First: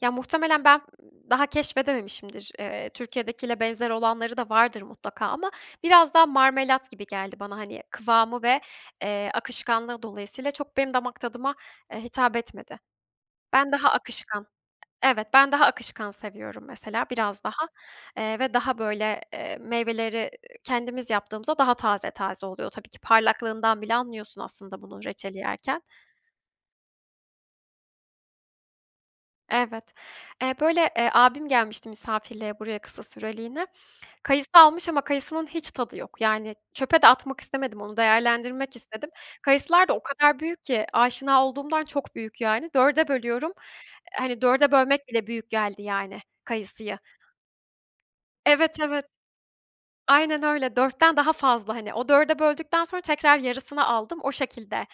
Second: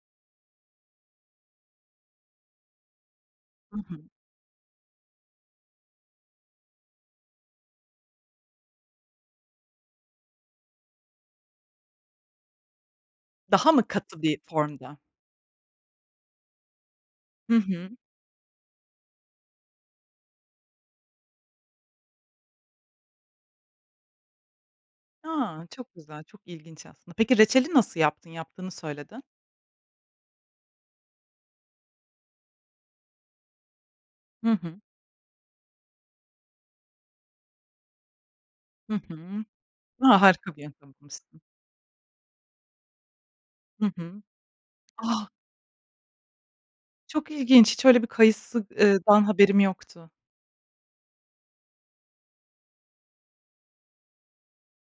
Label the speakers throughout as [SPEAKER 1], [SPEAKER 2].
[SPEAKER 1] Ya, muhtemelen ben, ııı, daha keşfedememişimdir. Eee, Türkiye'dekiyle
[SPEAKER 2] Hı
[SPEAKER 1] benzer
[SPEAKER 2] hı.
[SPEAKER 1] olanları da vardır mutlaka ama biraz daha marmelat gibi geldi bana, hani, kıvamı ve, eee, akışkanlığı dolayısıyla çok benim damak tadıma, eee, hitap etmedi. Ben
[SPEAKER 2] Daha mı
[SPEAKER 1] daha
[SPEAKER 2] katı bir
[SPEAKER 1] akışkan
[SPEAKER 2] formda?
[SPEAKER 1] Evet, ben daha akışkan seviyorum mesela, biraz
[SPEAKER 2] Hı
[SPEAKER 1] daha.
[SPEAKER 2] hı.
[SPEAKER 1] Eee, ve daha, böyle, eee, meyveleri kendimiz yaptığımızda daha taze taze oluyor tabii ki. Parlaklığından bile anlıyorsun aslında bunun reçeli
[SPEAKER 2] A
[SPEAKER 1] yerken.
[SPEAKER 2] çok güzel, çok ilginç aslında. Peki reçeli nasıl yaptın? Yaptığını söyledin.
[SPEAKER 1] Evet, eee, böyle, eee, abim gelmişti misafirliğe buraya kısa süreliğine. Kayısı
[SPEAKER 2] Hı hı.
[SPEAKER 1] almış ama kayısının hiç tadı yok. Yani çöpe de atmak istemedim, onu değerlendirmek
[SPEAKER 2] Hı
[SPEAKER 1] istedim.
[SPEAKER 2] hı.
[SPEAKER 1] Kayısılar da o
[SPEAKER 2] A
[SPEAKER 1] kadar
[SPEAKER 2] harika bir
[SPEAKER 1] büyük ki
[SPEAKER 2] yöntem bu.
[SPEAKER 1] aşina olduğumdan çok büyük yani 4'e bölüyorum.
[SPEAKER 2] Hı hı.
[SPEAKER 1] Hani 4'e bölmek bile
[SPEAKER 2] A!
[SPEAKER 1] büyük geldi yani kayısıyı.
[SPEAKER 2] Çok ilginç, hiç öyle bir kayısı
[SPEAKER 1] Evet,
[SPEAKER 2] eee,
[SPEAKER 1] evet.
[SPEAKER 2] dan haberim yoktu.
[SPEAKER 1] Aynen öyle, 4'ten daha fazla hani o 4'e böldükten sonra tekrar yarısını aldım. O şekilde,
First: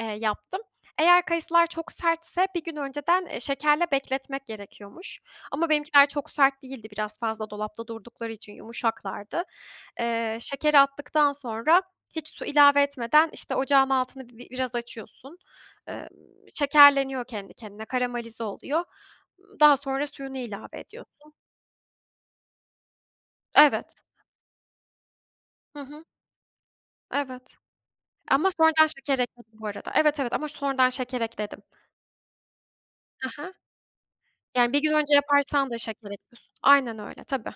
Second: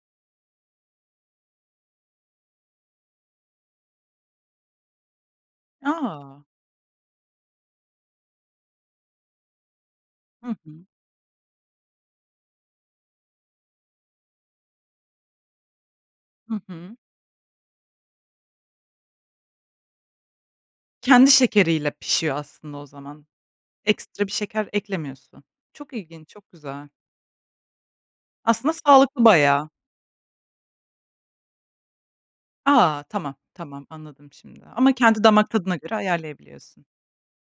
[SPEAKER 1] eee, yaptım. Eğer kayısılar çok sertse bir gün önceden, eee, şekerle bekletmek gerekiyormuş. Ama benimkiler çok
[SPEAKER 2] A!
[SPEAKER 1] sert değildi biraz fazla dolapta durdukları için yumuşaklardı. Eee,
[SPEAKER 2] Hı
[SPEAKER 1] şekeri
[SPEAKER 2] hı.
[SPEAKER 1] attıktan sonra hiç su ilave etmeden, işte, ocağın altını bi biraz açıyorsun. Eee,
[SPEAKER 2] Hı hı.
[SPEAKER 1] şekerleniyor kendi kendine, karamelize oluyor. Imm, daha sonra suyunu ilave
[SPEAKER 2] Kendi
[SPEAKER 1] ediyorsun.
[SPEAKER 2] şekeriyle pişiyor aslında o zaman.
[SPEAKER 1] Evet.
[SPEAKER 2] Ekstra bir şeker eklemiyorsun.
[SPEAKER 1] Hı
[SPEAKER 2] Çok
[SPEAKER 1] hı.
[SPEAKER 2] ilginç, çok güzel.
[SPEAKER 1] Evet. Ama
[SPEAKER 2] Aslında
[SPEAKER 1] sonradan şeker
[SPEAKER 2] sağlıklı
[SPEAKER 1] ekledim bu
[SPEAKER 2] bayağı.
[SPEAKER 1] arada Evet, evet, ama sonradan şeker ekledim.
[SPEAKER 2] A!
[SPEAKER 1] Ha
[SPEAKER 2] Tamam,
[SPEAKER 1] ha.
[SPEAKER 2] tamam, anladım şimdi.
[SPEAKER 1] Yani 1 gün
[SPEAKER 2] Ama
[SPEAKER 1] önce
[SPEAKER 2] kendi damak
[SPEAKER 1] yaparsan
[SPEAKER 2] tadına
[SPEAKER 1] da
[SPEAKER 2] göre
[SPEAKER 1] şeker ekliyorsun.
[SPEAKER 2] ayarlayabiliyorsun.
[SPEAKER 1] Aynen öyle, tabii.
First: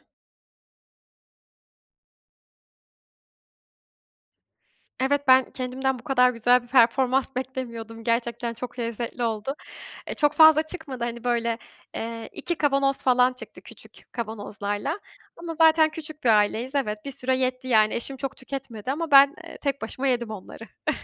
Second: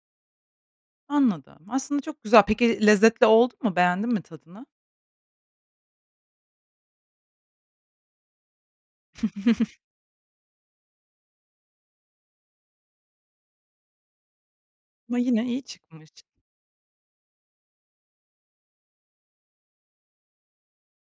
[SPEAKER 2] Anladım, aslında çok güzel. Peki lezzetli oldu mu? Beğendin mi tadını?
[SPEAKER 1] Evet, ben kendimden bu kadar güzel bir performans beklemiyordum. Gerçekten çok lezzetli oldu. E, çok fazla çıkmadı hani, böyle, eee, 2 kavanoz falan çıktı küçük kavanozlarla.
[SPEAKER 2] Ama yine
[SPEAKER 1] Ama
[SPEAKER 2] iyi
[SPEAKER 1] zaten
[SPEAKER 2] çıkmış.
[SPEAKER 1] küçük bir aileyiz Evet. Bir süre yetti yani. Eşim çok tüketmedi ama ben, eee, tek başıma yedim onları.